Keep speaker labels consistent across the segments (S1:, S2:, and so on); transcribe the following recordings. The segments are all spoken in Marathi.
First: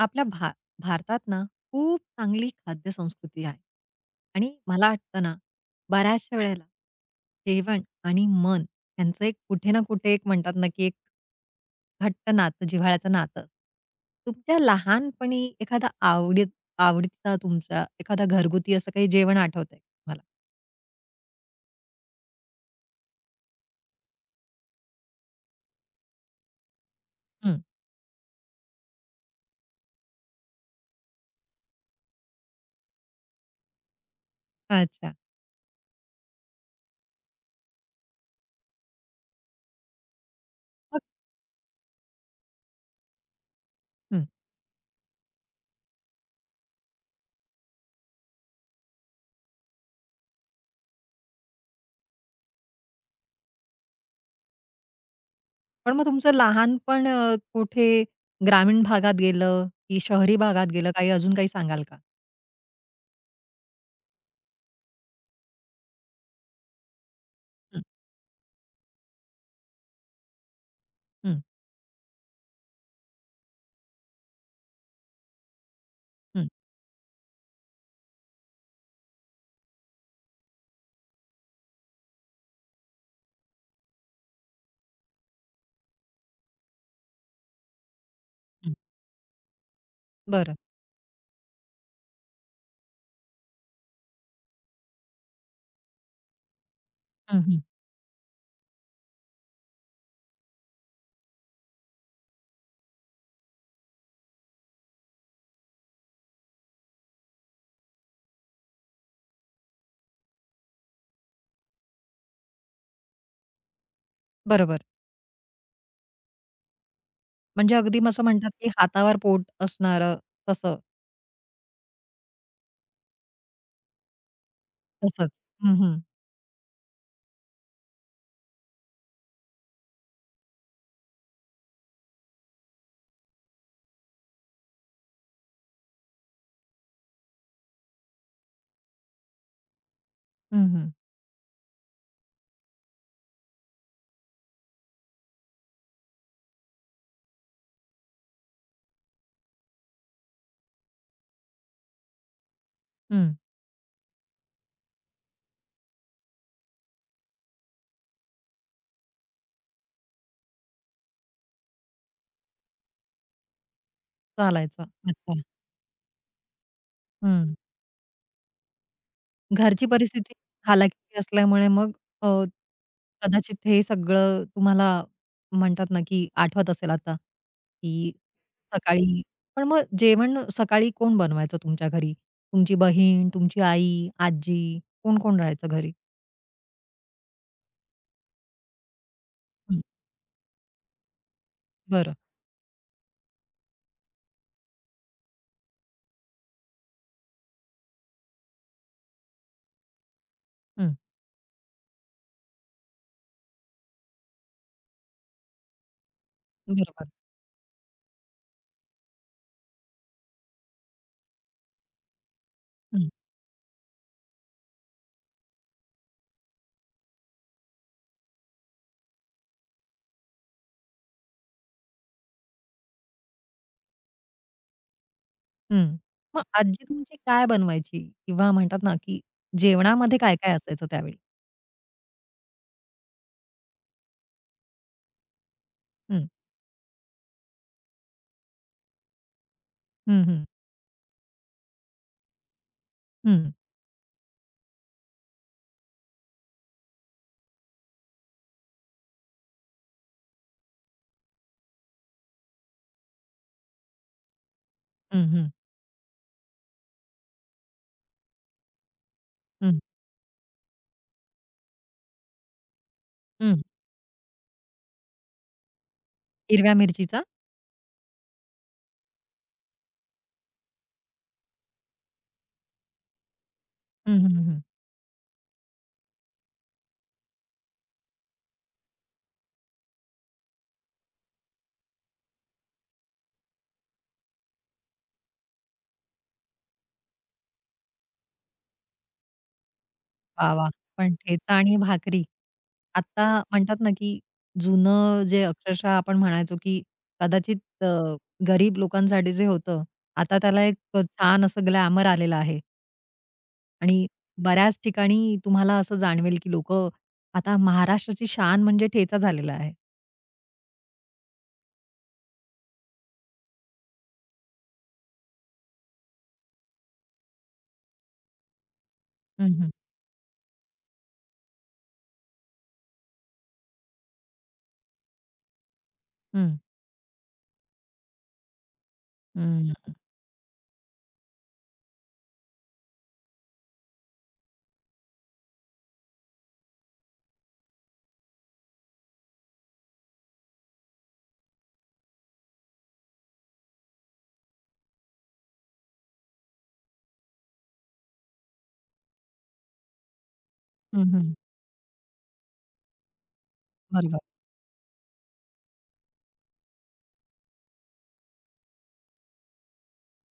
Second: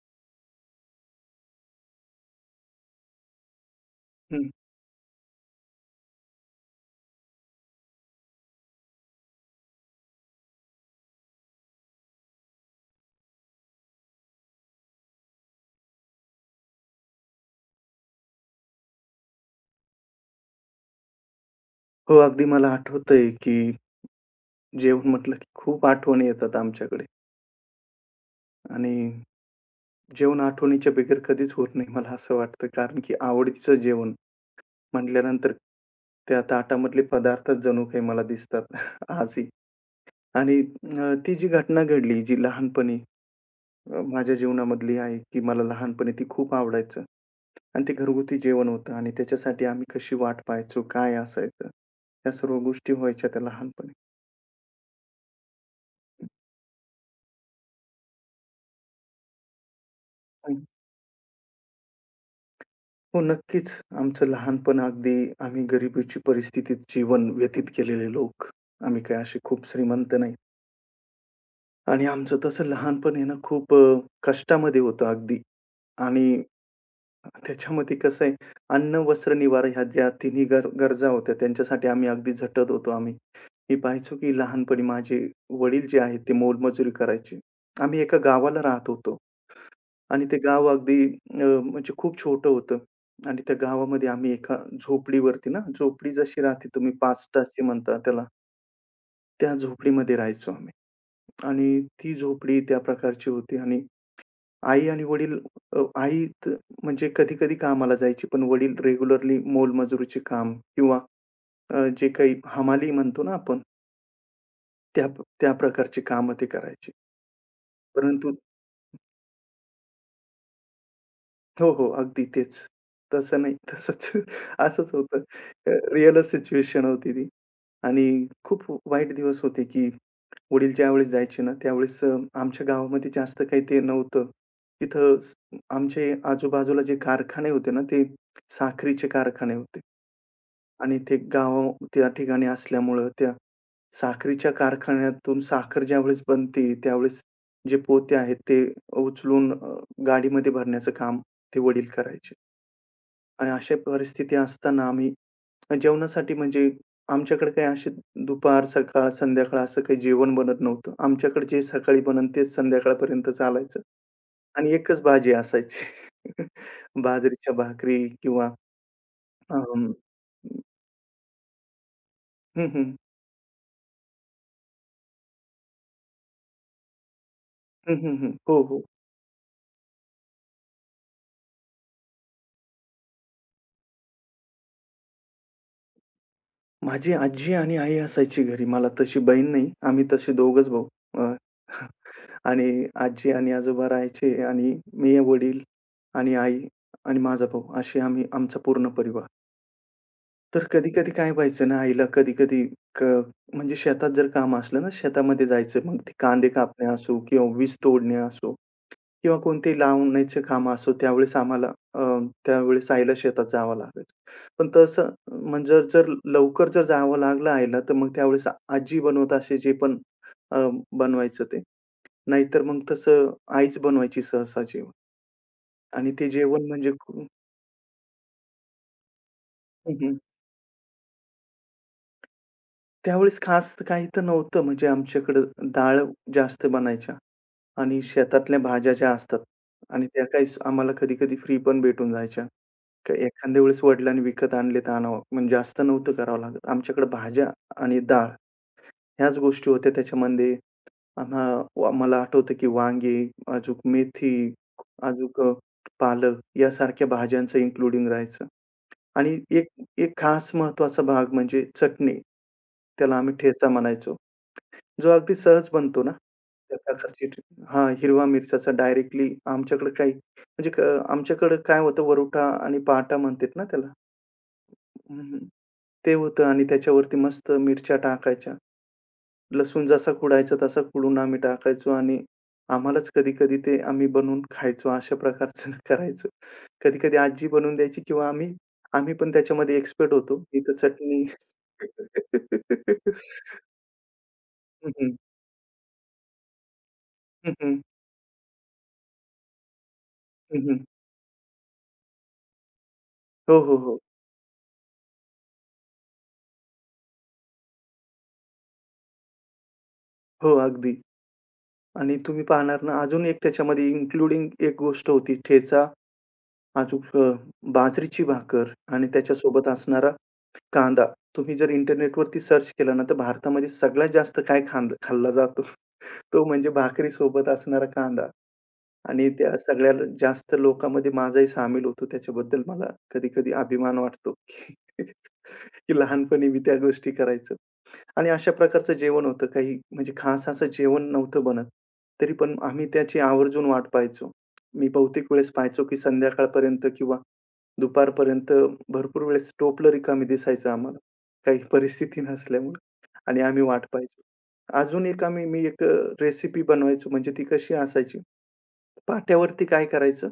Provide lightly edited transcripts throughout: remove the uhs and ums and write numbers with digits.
S1: आपल्या भारतात ना, खूप चांगली खाद्य संस्कृती आहे.
S2: हं.
S1: आणि मला वाटतं ना, बऱ्याचशा वेळेला जेवण आणि मन यांचं एक कुठे ना कुठे एक म्हणतात ना, की एक घट्ट नातं, जिव्हाळ्याचं नातं. तुमच्या लहानपणी एखादा आवडीचा तुमचा एखादा घरगुती असं काही जेवण आठवतंय मला?
S2: हो, अगदी मला आठवतंय, की जेवण म्हटलं, की खूप आठवणी येतात आमच्याकडे
S1: हं.
S2: आणि जेवण आठवणीच्या बिगर कधीच होत नाही, मला असं वाटतं. कारण की आवडीचं जेवण
S1: अच्छा.
S2: म्हटल्यानंतर त्या ताटामधले पदार्थच जणू काही मला दिसतात आजही. आणि
S1: मग
S2: ती जी घटना घडली, जी लहानपणी
S1: हं.
S2: माझ्या जीवनामधली आहे, की मला लहानपणी ती खूप आवडायचं आणि ते घरगुती जेवण होतं आणि त्याच्यासाठी आम्ही कशी वाट पाहायचो, काय असायचं, या सर्व गोष्टी व्हायच्या त्या लहानपणी.
S1: पण मग तुमचं लहानपण कुठे ग्रामीण भागात गेलं, की शहरी भागात गेलं? काही अजून काही सांगाल का?
S2: हो, नक्कीच. आमचं लहानपण अगदी आम्ही गरिबीची परिस्थितीत जीवन व्यतीत
S1: हं,
S2: केलेले लोक. आम्ही काही असे खूप श्रीमंत नाही.
S1: हं,
S2: आणि आमचं तसं लहानपण आहे ना खूप कष्टामध्ये होतं अगदी. आणि
S1: हं.
S2: त्याच्यामध्ये कसं आहे, अन्न, वस्त्र, निवारा ह्या ज्या तिन्ही गरजा होत्या त्यांच्यासाठी आम्ही अगदी झटत होतो आम्ही. मी पाहायचो की लहानपणी माझे वडील जे आहेत ते मोलमजुरी करायचे. आम्ही एका गावाला
S1: हं.
S2: राहत होतो. आणि ते
S1: बरं.
S2: गाव अगदी म्हणजे खूप छोटं होतं आणि त्या गावामध्ये आम्ही एका झोपडीवरती ना, झोपडी जशी राहते तुम्ही 5
S1: हं, हं.
S2: टाची म्हणता त्याला, त्या झोपडीमध्ये राहायचो आम्ही. आणि ती झोपडी त्या प्रकारची होती आणि आई आणि वडील आई म्हणजे कधी-कधी कामाला जायची, पण वडील रेग्युलरली मोलमजुरीचे काम किंवा जे काही हमाली म्हणतो ना आपण,
S1: बरोबर.
S2: त्या त्या प्रकारची कामं ते करायचे.
S1: म्हणजे अगदी मग असं
S2: परंतु
S1: म्हणतात, की हातावर पोट असणारं तसं.
S2: हो, हो. अगदी तेच. तसं नाही, तसंच असंच होतं.
S1: तसंच. हं, हं.
S2: रिअलच सिच्युएशन होती ती आणि खूप वाईट दिवस होते, की वडील ज्यावेळेस जायचे ना, त्यावेळेस आमच्या गावामध्ये जास्त काही ते नव्हतं. तिथं आमचे आजूबाजूला जे कारखाने होते ना, ते साखरीचे कारखाने होते
S1: हं, हं.
S2: आणि ते गाव त्या ठिकाणी असल्यामुळं त्या साखरीच्या कारखान्यातून साखर ज्यावेळेस बनते, त्यावेळेस जे पोते आहेत ते उचलून गाडीमध्ये भरण्याचं काम ते वडील करायचे.
S1: हं.
S2: आणि अशा परिस्थिती असताना आम्ही जेवणासाठी म्हणजे आमच्याकडे काही असे दुपार, सकाळ, संध्याकाळ असं काही जेवण बनत नव्हतं. आमच्याकडे जे सकाळी बनन तेच संध्याकाळपर्यंत चालायचं आणि
S1: चालायचं.
S2: एकच भाजी
S1: अच्छा.
S2: असायची. बाजरीच्या
S1: हं.
S2: भाकरी किंवा अं,
S1: घरची परिस्थिती हालाकीची असल्यामुळे मग अ,
S2: हं, हं.
S1: कदाचित हे सगळं तुम्हाला म्हणतात ना, की आठवत असेल आता,
S2: हं,
S1: की
S2: हं, हं. हो, हो.
S1: सकाळी पण मग जेवण सकाळी कोण बनवायचं तुमच्या घरी? तुमची बहीण, तुमची आई, आजी कोण-कोण राहायचं घरी?
S2: माझी आजी आणि आई असायची घरी. मला तशी बहीण नाही.
S1: हं.
S2: आम्ही तसे दोघंच भाऊ. अ,
S1: बरं.
S2: आणि आजी आणि आजोबा राहायचे आणि मी, वडील आणि आई आणि माझा भाऊ असे आम्ही आमचा पूर्ण परिवार. तर
S1: हं.
S2: कधी-कधी काय व्हायचं ना, आईला कधी-कधी क म्हणजे शेतात जर काम असलं ना, शेतामध्ये जायचं. मग ते कांदे कापणे
S1: बरोबर.
S2: असो किंवा वीज तोडणे असो किंवा कोणते लावण्याचे कामं असो, त्यावेळेस आम्हाला त्यावेळेस
S1: हं.
S2: आईला शेतात जावं लागायचं. पण तसं म्हणजे जर लवकर जर जावं लागलं आईला, तर मग त्यावेळेस आजी बनवत असे जे पण अ, बनवायचं ते. नाहीतर मग तसं आईच बनवायची सहसा जेवण
S1: हं.
S2: आणि ते
S1: मग
S2: जेवण
S1: आजी
S2: म्हणजे
S1: तुमची
S2: खूप
S1: काय बनवायची? किंवा म्हणतात ना, की
S2: हं, हं.
S1: जेवणामध्ये काय काय असायचं त्यावेळी?
S2: त्यावेळेस खास काही तर नव्हतं म्हणजे आमच्याकडं डाळ
S1: हं,
S2: जास्त बनायच्या आणि शेतातल्या भाज्या ज्या असतात आणि
S1: हं,
S2: त्या
S1: हं,
S2: काही आम्हाला कधी-कधी फ्री पण भेटून जायच्या. तर
S1: हं,
S2: एखाद्या वेळेस वडिलांनी विकत आणले तर आणावं म्हणजे जास्त नव्हतं करावं लागत. आमच्याकडे भाज्या आणि डाळ ह्याच गोष्टी होत्या त्याच्यामध्ये मला आठवतं की वांगे, अजूक मेथी,
S1: हं,
S2: अजूक
S1: हं,
S2: पालक यासारख्या भाज्यांचं इन्क्लुडिंग राहायचं. आणि एक
S1: हं,
S2: एक खास महत्त्वाचा भाग म्हणजे चटणी. त्याला आम्ही
S1: हं.
S2: ठेचा म्हणायचो. जो अगदी सहज बनतो ना,
S1: हिरव्या
S2: त्या
S1: मिरचीचा?
S2: प्रकारची हां, हिरवा मिरच्याचा डायरेक्टली आमच्याकडे काही म्हणजे आमच्याकडे काय होतं वरोटा आणि पाटा म्हणतात ना त्याला.
S1: हं, हं, हं.
S2: हं, ते होतं आणि त्याच्यावरती मस्त मिरच्या टाकायच्या. लसूण जसा कुडायचा तसा कुडून आम्ही टाकायचो आणि आम्हालाच कधी-कधी ते आम्ही बनवून खायचो. अशा प्रकारचं करायचो. कधी-कधी आजी बनवून द्यायची किंवा आम्ही आम्ही पण त्याच्यामध्ये एक्सपर्ट होतो.
S1: वाह! वाह!
S2: इथं
S1: पण
S2: चटणी
S1: ठेचा आणि भाकरी. आता म्हणतात ना, की
S2: हं, हं.
S1: जुनं जे अक्षरशः आपण म्हणायचो, की
S2: हं, हं.
S1: कदाचित गरीब लोकांसाठी जे होतं, आता
S2: हं,
S1: त्याला
S2: हं.
S1: एक छान असं ग्लॅमर आलेलं आहे.
S2: हो, हो, हो.
S1: आणि बऱ्याच ठिकाणी तुम्हाला असं जाणवेल, की लोकं आता महाराष्ट्राची शान म्हणजे ठेचा झालेला आहे.
S2: हो, अगदी. आणि तुम्ही पाहणार ना अजून एक त्याच्यामध्ये इन्क्लुडिंग एक गोष्ट होती ठेचा, अजून बाजरीची भाकर आणि त्याच्यासोबत
S1: हं.
S2: असणारा कांदा. तुम्ही जर इंटरनेटवरती सर्च केलं ना, तर भारतामध्ये सगळ्यात जास्त काय खांद खाल्ला जातो, तो
S1: हं,
S2: म्हणजे भाकरीसोबत असणारा कांदा. आणि त्या सगळ्या
S1: हं,
S2: जास्त लोकांमध्ये माझाही सामील होतो. त्याच्याबद्दल मला कधी-कधी अभिमान वाटतो, की की लहानपणी मी त्या गोष्टी करायचो. आणि अशा प्रकारचं जेवण होतं. काही म्हणजे खास असं जेवण नव्हतं बनत. तरी पण आम्ही त्याची आवर्जून वाट पाहायचो. मी बहुतेक वेळेस पाहायचो, की संध्याकाळपर्यंत किंवा दुपारपर्यंत भरपूर वेळेस टोपलं रिकामी दिसायचं आम्हाला.
S1: हं, हं.
S2: काही परिस्थिती नसल्यामुळे आणि आम्ही वाट पाहायचो.
S1: बरोबर.
S2: अजून एक मी एक रेसिपी बनवायचो म्हणजे ती कशी असायची पाट्यावरती काय करायचं?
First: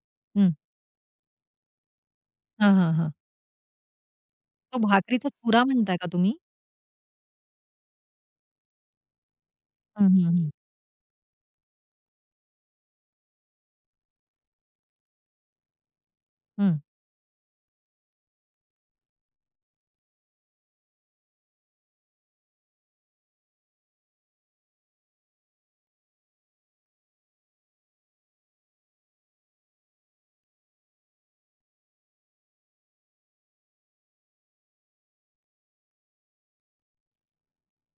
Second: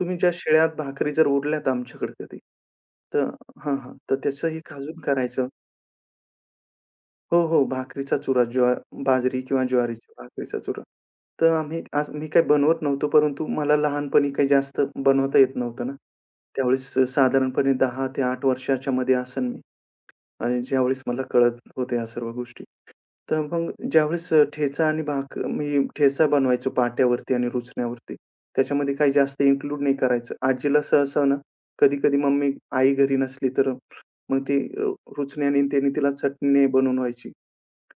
S2: तुम्ही ज्या
S1: हं.
S2: शिळ्या भाकरी जर उरल्यात आमच्याकडे कधी,
S1: हां, हां, हां.
S2: तर हां, हां. तर त्याचं हे
S1: तो
S2: खाजून
S1: भाकरीचा
S2: करायचं.
S1: चुरा म्हणताय का तुम्ही?
S2: हो, हो. भाकरीचा चुरा, बाजरी किंवा
S1: हं,
S2: ज्वारीची
S1: हं, हं.
S2: भाकरीचा चुरा. तर आम्ही आज मी काही बनवत नव्हतो, परंतु मला लहानपणी काही जास्त बनवता येत नव्हतं ना.
S1: हं,
S2: त्यावेळेस साधारणपणे 10 ते 8 वर्षाच्या मध्ये असेन मी आणि ज्यावेळेस मला कळत होत्या या सर्व गोष्टी. तर मग ज्यावेळेस ठेचा आणि मी ठेचा बनवायचो पाट्यावरती आणि रुचण्यावरती. त्याच्यामध्ये काही जास्त इन्क्लूड नाही करायचं. आजीला सहसा ना, कधी-कधी मम्मी आई घरी नसली तर मग ती रुचण्याने त्याने तिला चटणी बनवून व्हायची.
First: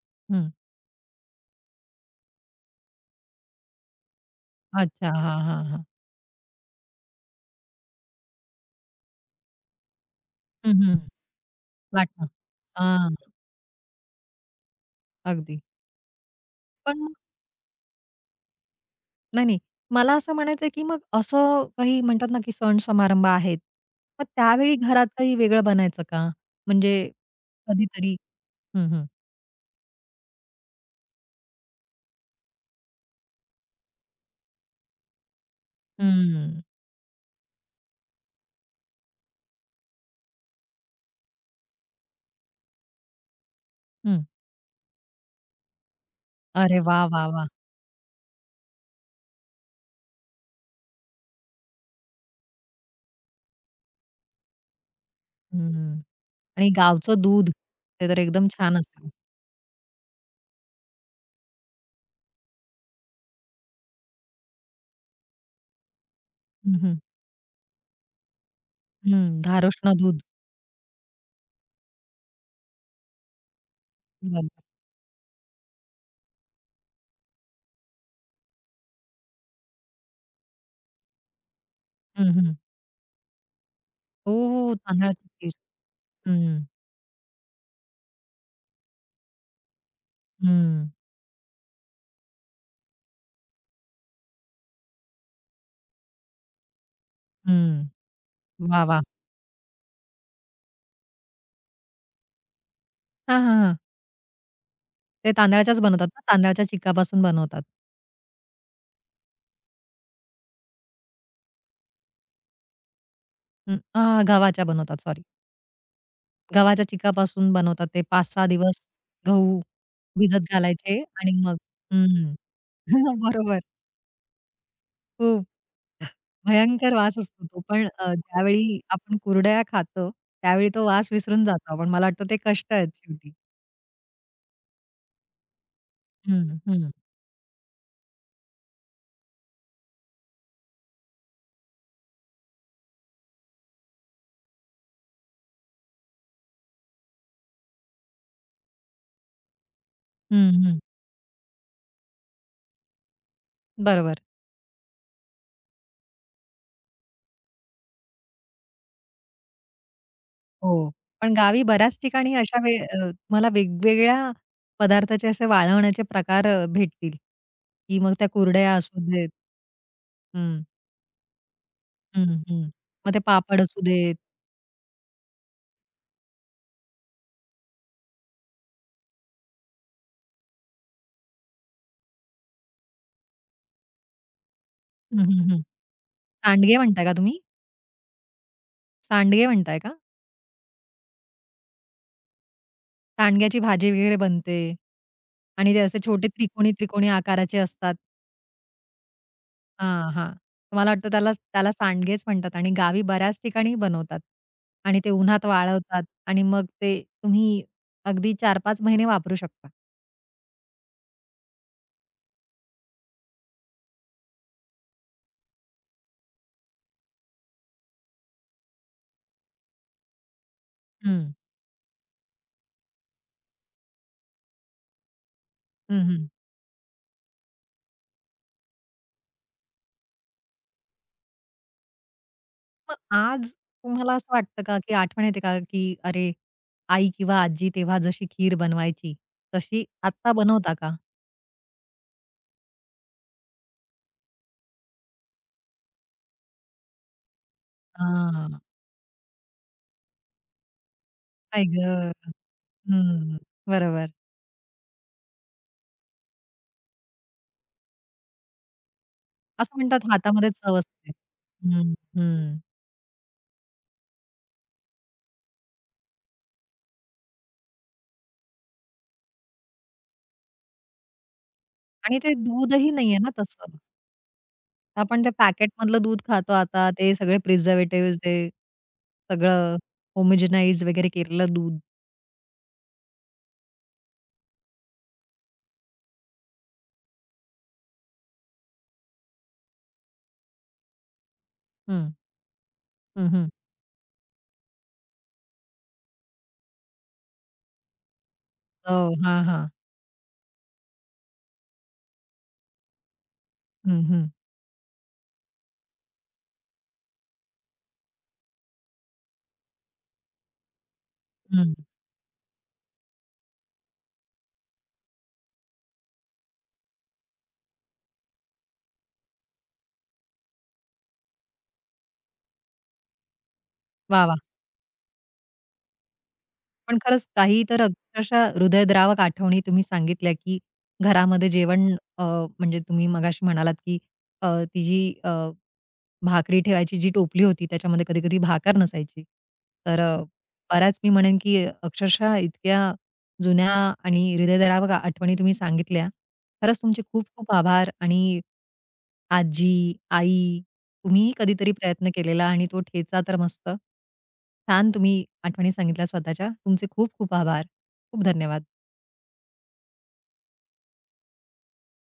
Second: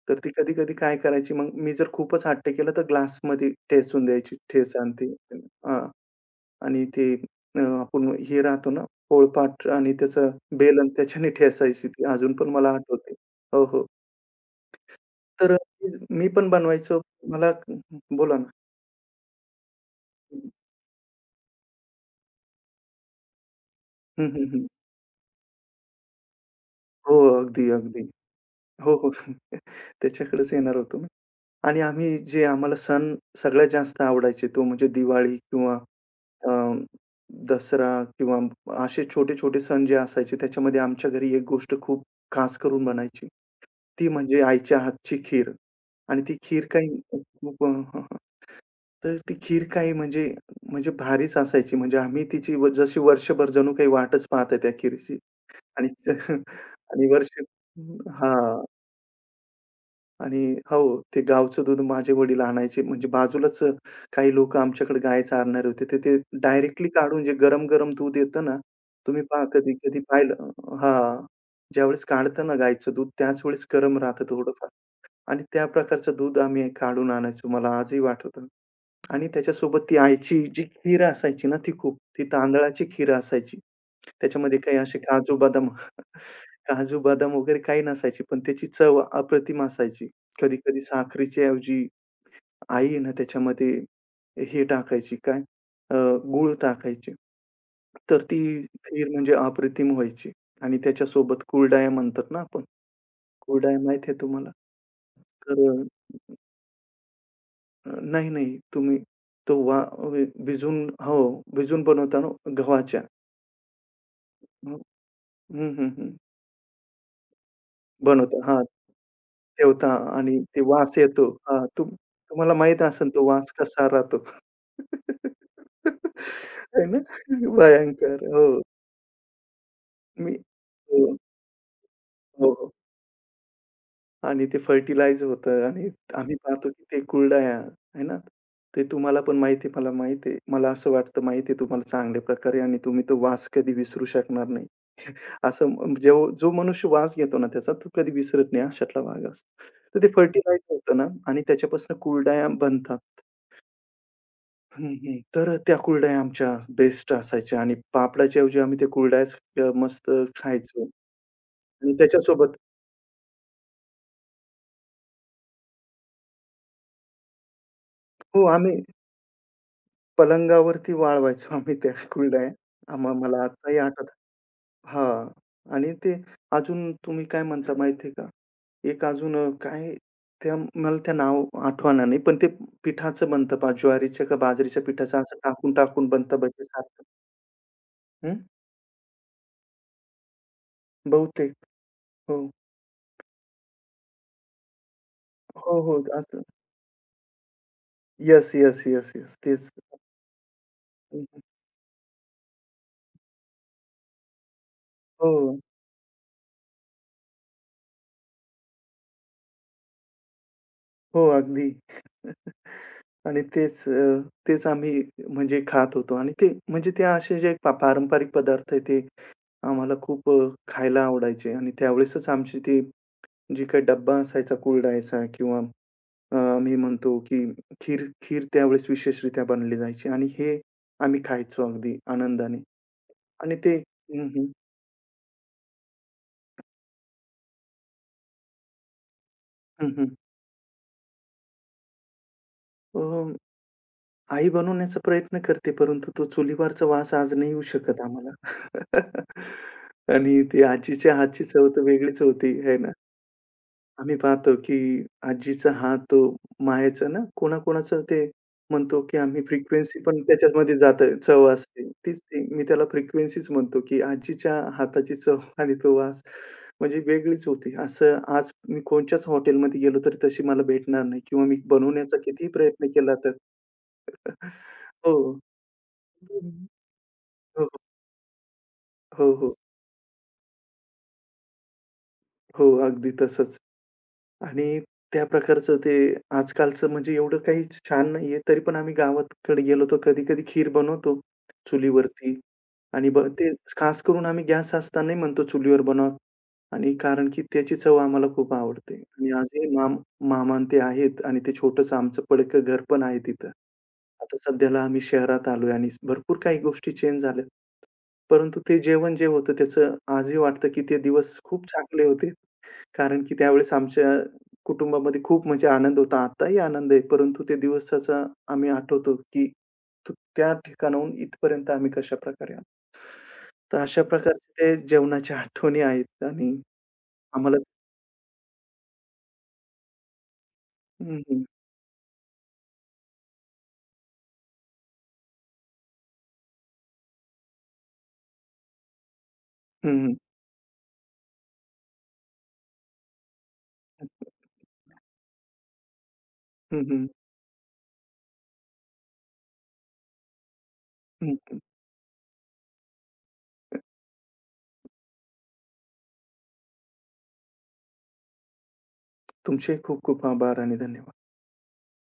S2: तर ती
S1: हं.
S2: कधी-कधी काय करायची मग मी जर खूपच हट्ट केला तर ग्लासमध्ये ठेचून द्यायची ठेचा आणि
S1: अच्छा.
S2: ते
S1: हां, हां, हां.
S2: हां. आणि ते आपण हे राहतो ना पोळपाट आणि त्याचं
S1: हं,
S2: बेलन
S1: हं.
S2: त्याच्याने ठेचायची ती
S1: लाटणं.
S2: अजून पण मला
S1: हां,
S2: आठवते. हो, हो. तर
S1: अगदी.
S2: मी पण बनवायचो.
S1: पण मग
S2: मला बोला ना.
S1: नाही, नाही. मला असं म्हणायचंय, की मग असं काही म्हणतात ना, की सण समारंभ आहेत.
S2: हं,
S1: मग
S2: हं, हं.
S1: त्यावेळी घरात काही वेगळं बनायचं का? म्हणजे
S2: हो, अगदी, अगदी.
S1: कधीतरी हं,
S2: हो,
S1: हं.
S2: हो. त्याच्याकडेच येणार होतो मी. आणि आम्ही जे आम्हाला सण सगळ्यात जास्त आवडायचे तो म्हणजे दिवाळी किंवा अ,
S1: हं,
S2: दसरा किंवा असे छोटे-छोटे सण जे असायचे त्याच्यामध्ये आमच्या घरी एक गोष्ट खूप खास करून बनायची. ती
S1: हं.
S2: म्हणजे आईच्या हातची खीर आणि ती खीर
S1: अरे
S2: काही
S1: वाह! वाह! वाह!
S2: खूप हं. तर ती खीर काही म्हणजे म्हणजे भारीच असायची. म्हणजे आम्ही तिची जशी वर्षभर जणू काही वाटच पाहत आहे त्या खीरची आणि
S1: हं. आणि
S2: आणि
S1: गावचं
S2: वर्ष
S1: दूध, ते तर एकदम
S2: हां.
S1: छान असेल.
S2: आणि हो, ते गावचं दूध माझे वडील आणायचे. म्हणजे बाजूलाच काही लोकं आमच्याकडे गाय चारणारे होते. तर ते
S1: हं,
S2: डायरेक्टली
S1: हं.
S2: काढून जे गरम-गरम दूध येतं ना, तुम्ही
S1: हं.
S2: पहा
S1: धारोष्ण
S2: कधी-कधी
S1: दूध.
S2: पाहिलं हां. ज्यावेळेस काढतं ना गायचं दूध त्याच वेळेस गरम राहतं
S1: बरोबर.
S2: थोडंफार आणि त्या प्रकारचं दूध आम्ही काढून आणायचो. मला आजही आठवतं. आणि त्याच्यासोबत ती आईची जी खीर असायची ना, ती खूप ती
S1: हं, हं.
S2: तांदळाची खीर असायची. त्याच्यामध्ये
S1: हो,
S2: काही असे
S1: तांदळाची
S2: काजू,
S1: खीर.
S2: बदाम
S1: हं,
S2: काजू, बदाम वगैरे काही नसायचे, पण त्याची चव अप्रतिम असायची. कधी-कधी
S1: हं,
S2: साखरेच्या ऐवजी आई आहे ना, त्याच्यामध्ये हे टाकायची काय अ, गूळ टाकायची.
S1: हं.
S2: तर ती
S1: वाह, वाह!
S2: खीर म्हणजे अप्रतिम व्हायची आणि त्याच्यासोबत कुरडया म्हणतात ना आपण.
S1: हां, हां, हां.
S2: कुरडया माहिती आहे तुम्हाला?
S1: ते
S2: तर
S1: तांदळाच्याच बनवतात ना? तांदळाच्या चिकापासून बनवतात.
S2: नाही, नाही. तुम्ही तो वा वि भिजवून हो, भिजवून बनवता ना गव्हाच्या.
S1: हं, गव्हाच्या
S2: हं,
S1: बनवतात सॉरी.
S2: हं, हं, हं.
S1: गव्हाच्या चिकापासून बनवतात ते
S2: बनवता.
S1: 5-6
S2: हां,
S1: दिवस गहू
S2: ठेवता आणि
S1: भिजत
S2: ते वास
S1: घालायचे
S2: येतो.
S1: आणि मग
S2: हां,
S1: हं.
S2: तुम्हाला माहीत असेल तो वास
S1: बरोबर.
S2: कसा राहतो.
S1: खूप
S2: आहे
S1: भयंकर
S2: ना?
S1: वास असतो तो. पण
S2: भयंकर. हो.
S1: ज्यावेळी आपण कुरडया खातो,
S2: मी
S1: त्यावेळी तो वास
S2: हो,
S1: विसरून जातो आपण. मला वाटतं ते
S2: हो, हो.
S1: कष्ट आहेत शेवटी.
S2: आणि ते फर्टिलाइज होतं आणि आम्ही
S1: हं,
S2: पाहतो की
S1: हं.
S2: ते कुरडया आहे ना, ते तुम्हाला पण माहिती मला माहिती आहे. मला असं वाटतं माहिती आहे तुम्हाला चांगल्या प्रकारे आणि तुम्ही तो वास कधी विसरू शकणार नाही. असं म्हणजे जो जो मनुष्य वास घेतो ना त्याचा तो कधी विसरत नाही अशातला भाग असतो. तर ते
S1: हं,
S2: फर्टिलायझर
S1: हं.
S2: होतं ना आणि त्याच्यापासून कुरडया बनतात.
S1: बरोबर.
S2: हं, हं. तर त्या कुरडया आमच्या बेस्ट असायच्या आणि पापडाच्या ऐवजी आम्ही त्या कुरडयाच मस्त खायचो
S1: हो. पण गावी
S2: आणि
S1: बऱ्याच ठिकाणी
S2: त्याच्यासोबत
S1: अशा तुम्हाला वेगवेगळ्या पदार्थाचे असे वाळवण्याचे प्रकार भेटतील, की मग त्या
S2: हो, आम्ही
S1: कुरडया असू देत. हं,
S2: पलंगावरती वाळवायचो आम्ही त्या
S1: हं,
S2: कुरडया.
S1: हं. मग ते
S2: मला
S1: पापड
S2: आताही
S1: असू
S2: आठवतं
S1: देत.
S2: हां. आणि ते अजून तुम्ही काय म्हणता माहिती का? एक अजून काय त्या मला त्या नाव आठवना नाही. पण ते पिठाचं बनतं पहा ज्वारीच्या का बाजरीच्या पिठाचं
S1: हं,
S2: असं
S1: हं, हं.
S2: टाकून-टाकून बनतं
S1: सांडगे
S2: भजीसारखं.
S1: म्हणताय का तुम्ही?
S2: हं,
S1: सांडगे म्हणताय का?
S2: बहुतेक. हो.
S1: सांडग्याची भाजी वगैरे बनते आणि ते
S2: हो, हो.
S1: असे छोटे
S2: असं
S1: त्रिकोणी-त्रिकोणी आकाराचे असतात.
S2: Yes, yes, yes, yes. तेच.
S1: हां, हां. मला वाटतं
S2: हं,
S1: त्याला
S2: हं.
S1: त्याला सांडगेच म्हणतात आणि गावी बऱ्याच ठिकाणी बनवतात आणि ते उन्हात
S2: हो,
S1: वाळवतात आणि मग ते तुम्ही अगदी 4-5 महिने वापरू शकता.
S2: हो. अगदी. आणि तेच आम्ही म्हणजे खात होतो आणि ते म्हणजे ते असे जे पारंपरिक पदार्थ आहे ते आम्हाला खूप खायला
S1: हं.
S2: आवडायचे आणि त्यावेळेसच आमची ती जी काही डब्बा असायचा, कुरडयाचा किंवा
S1: हं, हं.
S2: आम्ही म्हणतो की खीर खीर त्यावेळेस विशेषरीत्या बनली जायची आणि हे आम्ही खायचो अगदी आनंदाने
S1: मग आज
S2: आणि ते
S1: तुम्हाला
S2: हं,
S1: असं
S2: हं.
S1: वाटतं का, की आठवण येते का, की अरे, आई किंवा आजी तेव्हा जशी खीर बनवायची, तशी
S2: हं, हं.
S1: आत्ता बनवता का?
S2: अ, आई बनवण्याचा प्रयत्न करते, परंतु तो चुलीवरचा वास आज नाही येऊ शकत आम्हाला.
S1: हां.
S2: आणि ती आजीच्या हातची
S1: आई
S2: चव तर
S1: गं!
S2: वेगळीच होती, है ना?
S1: हं. बरोबर.
S2: आम्ही पाहतो, की आजीचा हात तो मायेचं ना, कोणाकोणाचं ते म्हणतो, की आम्ही
S1: असं
S2: फ्रिक्वेन्सी
S1: म्हणतात
S2: पण
S1: हातामध्ये चव
S2: त्याच्यामध्ये
S1: असते.
S2: जातं, चव असते.
S1: हं,
S2: तीच ती
S1: हं.
S2: मी त्याला फ्रिक्वेन्सीच म्हणतो, की आजीच्या हाताची चव आणि तो वास म्हणजे वेगळीच होती. असं आज मी कोणच्याच हॉटेलमध्ये गेलो तरी तशी मला भेटणार नाही किंवा मी बनवण्याचा
S1: आणि ते
S2: कितीही प्रयत्न
S1: दूधही
S2: केला
S1: नाहीये ना
S2: तर
S1: तसं. आपण त्या पॅकेटमधलं दूध खातो आता. ते सगळे
S2: हो, हो.
S1: प्रिझर्व्हेटिव्हज ते
S2: हो, हो.
S1: सगळं होमोजेनाइज वगैरे केलेलं दूध.
S2: हो, अगदी तसंच. आणि त्या प्रकारचं ते आजकालचं म्हणजे एवढं काही छान नाहीये. तरी पण आम्ही गावाकडे गेलो तर कधी-कधी खीर बनवतो
S1: हं.
S2: चुलीवरती आणि
S1: हं, हं.
S2: ते खास करून आम्ही गॅस असतानाही म्हणतो चुलीवर बनवा आणि कारण की त्याची चव आम्हाला खूप आवडते
S1: हो.
S2: आणि
S1: हां, हां.
S2: आजही मामा अन् ते आहेत आणि ते छोटंसं आमचं पडकं घर पण आहे तिथं.
S1: हं, हं.
S2: आता सध्याला आम्ही शहरात आलोय आणि भरपूर काही गोष्टी चेंज झाल्यात. परंतु ते जेवण जे होतं त्याचं आजही वाटतं की ते दिवस खूप
S1: हं.
S2: चांगले होते. कारण की त्यावेळेस आमच्या कुटुंबामध्ये खूप म्हणजे आनंद होता. आत्ताही आनंद आहे. परंतु त्या दिवसाचा आम्ही आठवतो, की तो त्या ठिकाणाहून इथपर्यंत आम्ही कशाप्रकारे आलो. तर अशा हो.
S1: वाह, वाह!
S2: प्रकारचे ते जेवणाच्या आठवणी आहेत आणि
S1: पण खरंच
S2: आम्हाला
S1: काही तर अक्षरशः हृदयद्रावक आठवणी तुम्ही सांगितल्या, की
S2: हं, हं.
S1: घरामध्ये जेवण अ, म्हणजे तुम्ही मगाशी म्हणालात, की अ, ती जी भाकरी ठेवायची जी टोपली होती त्याच्यामध्ये कधी-कधी भाकर नसायची.
S2: हं,
S1: तर
S2: हं.
S1: बऱ्याच मी म्हणेन की अक्षरशः इतक्या जुन्या आणि हृदयद्रावक आठवणी तुम्ही सांगितल्या. खरंच
S2: हं,
S1: तुमचे
S2: हं.
S1: खूप-खूप आभार आणि आजी, आई तुम्हीही
S2: हं.
S1: कधीतरी प्रयत्न केलेला आणि तो ठेचा तर मस्त. छान तुम्ही आठवणी सांगितल्या स्वतःच्या. तुमचे खूप-खूप आभार. खूप धन्यवाद.
S2: तुमचे खूप खूप आभार आणि धन्यवाद.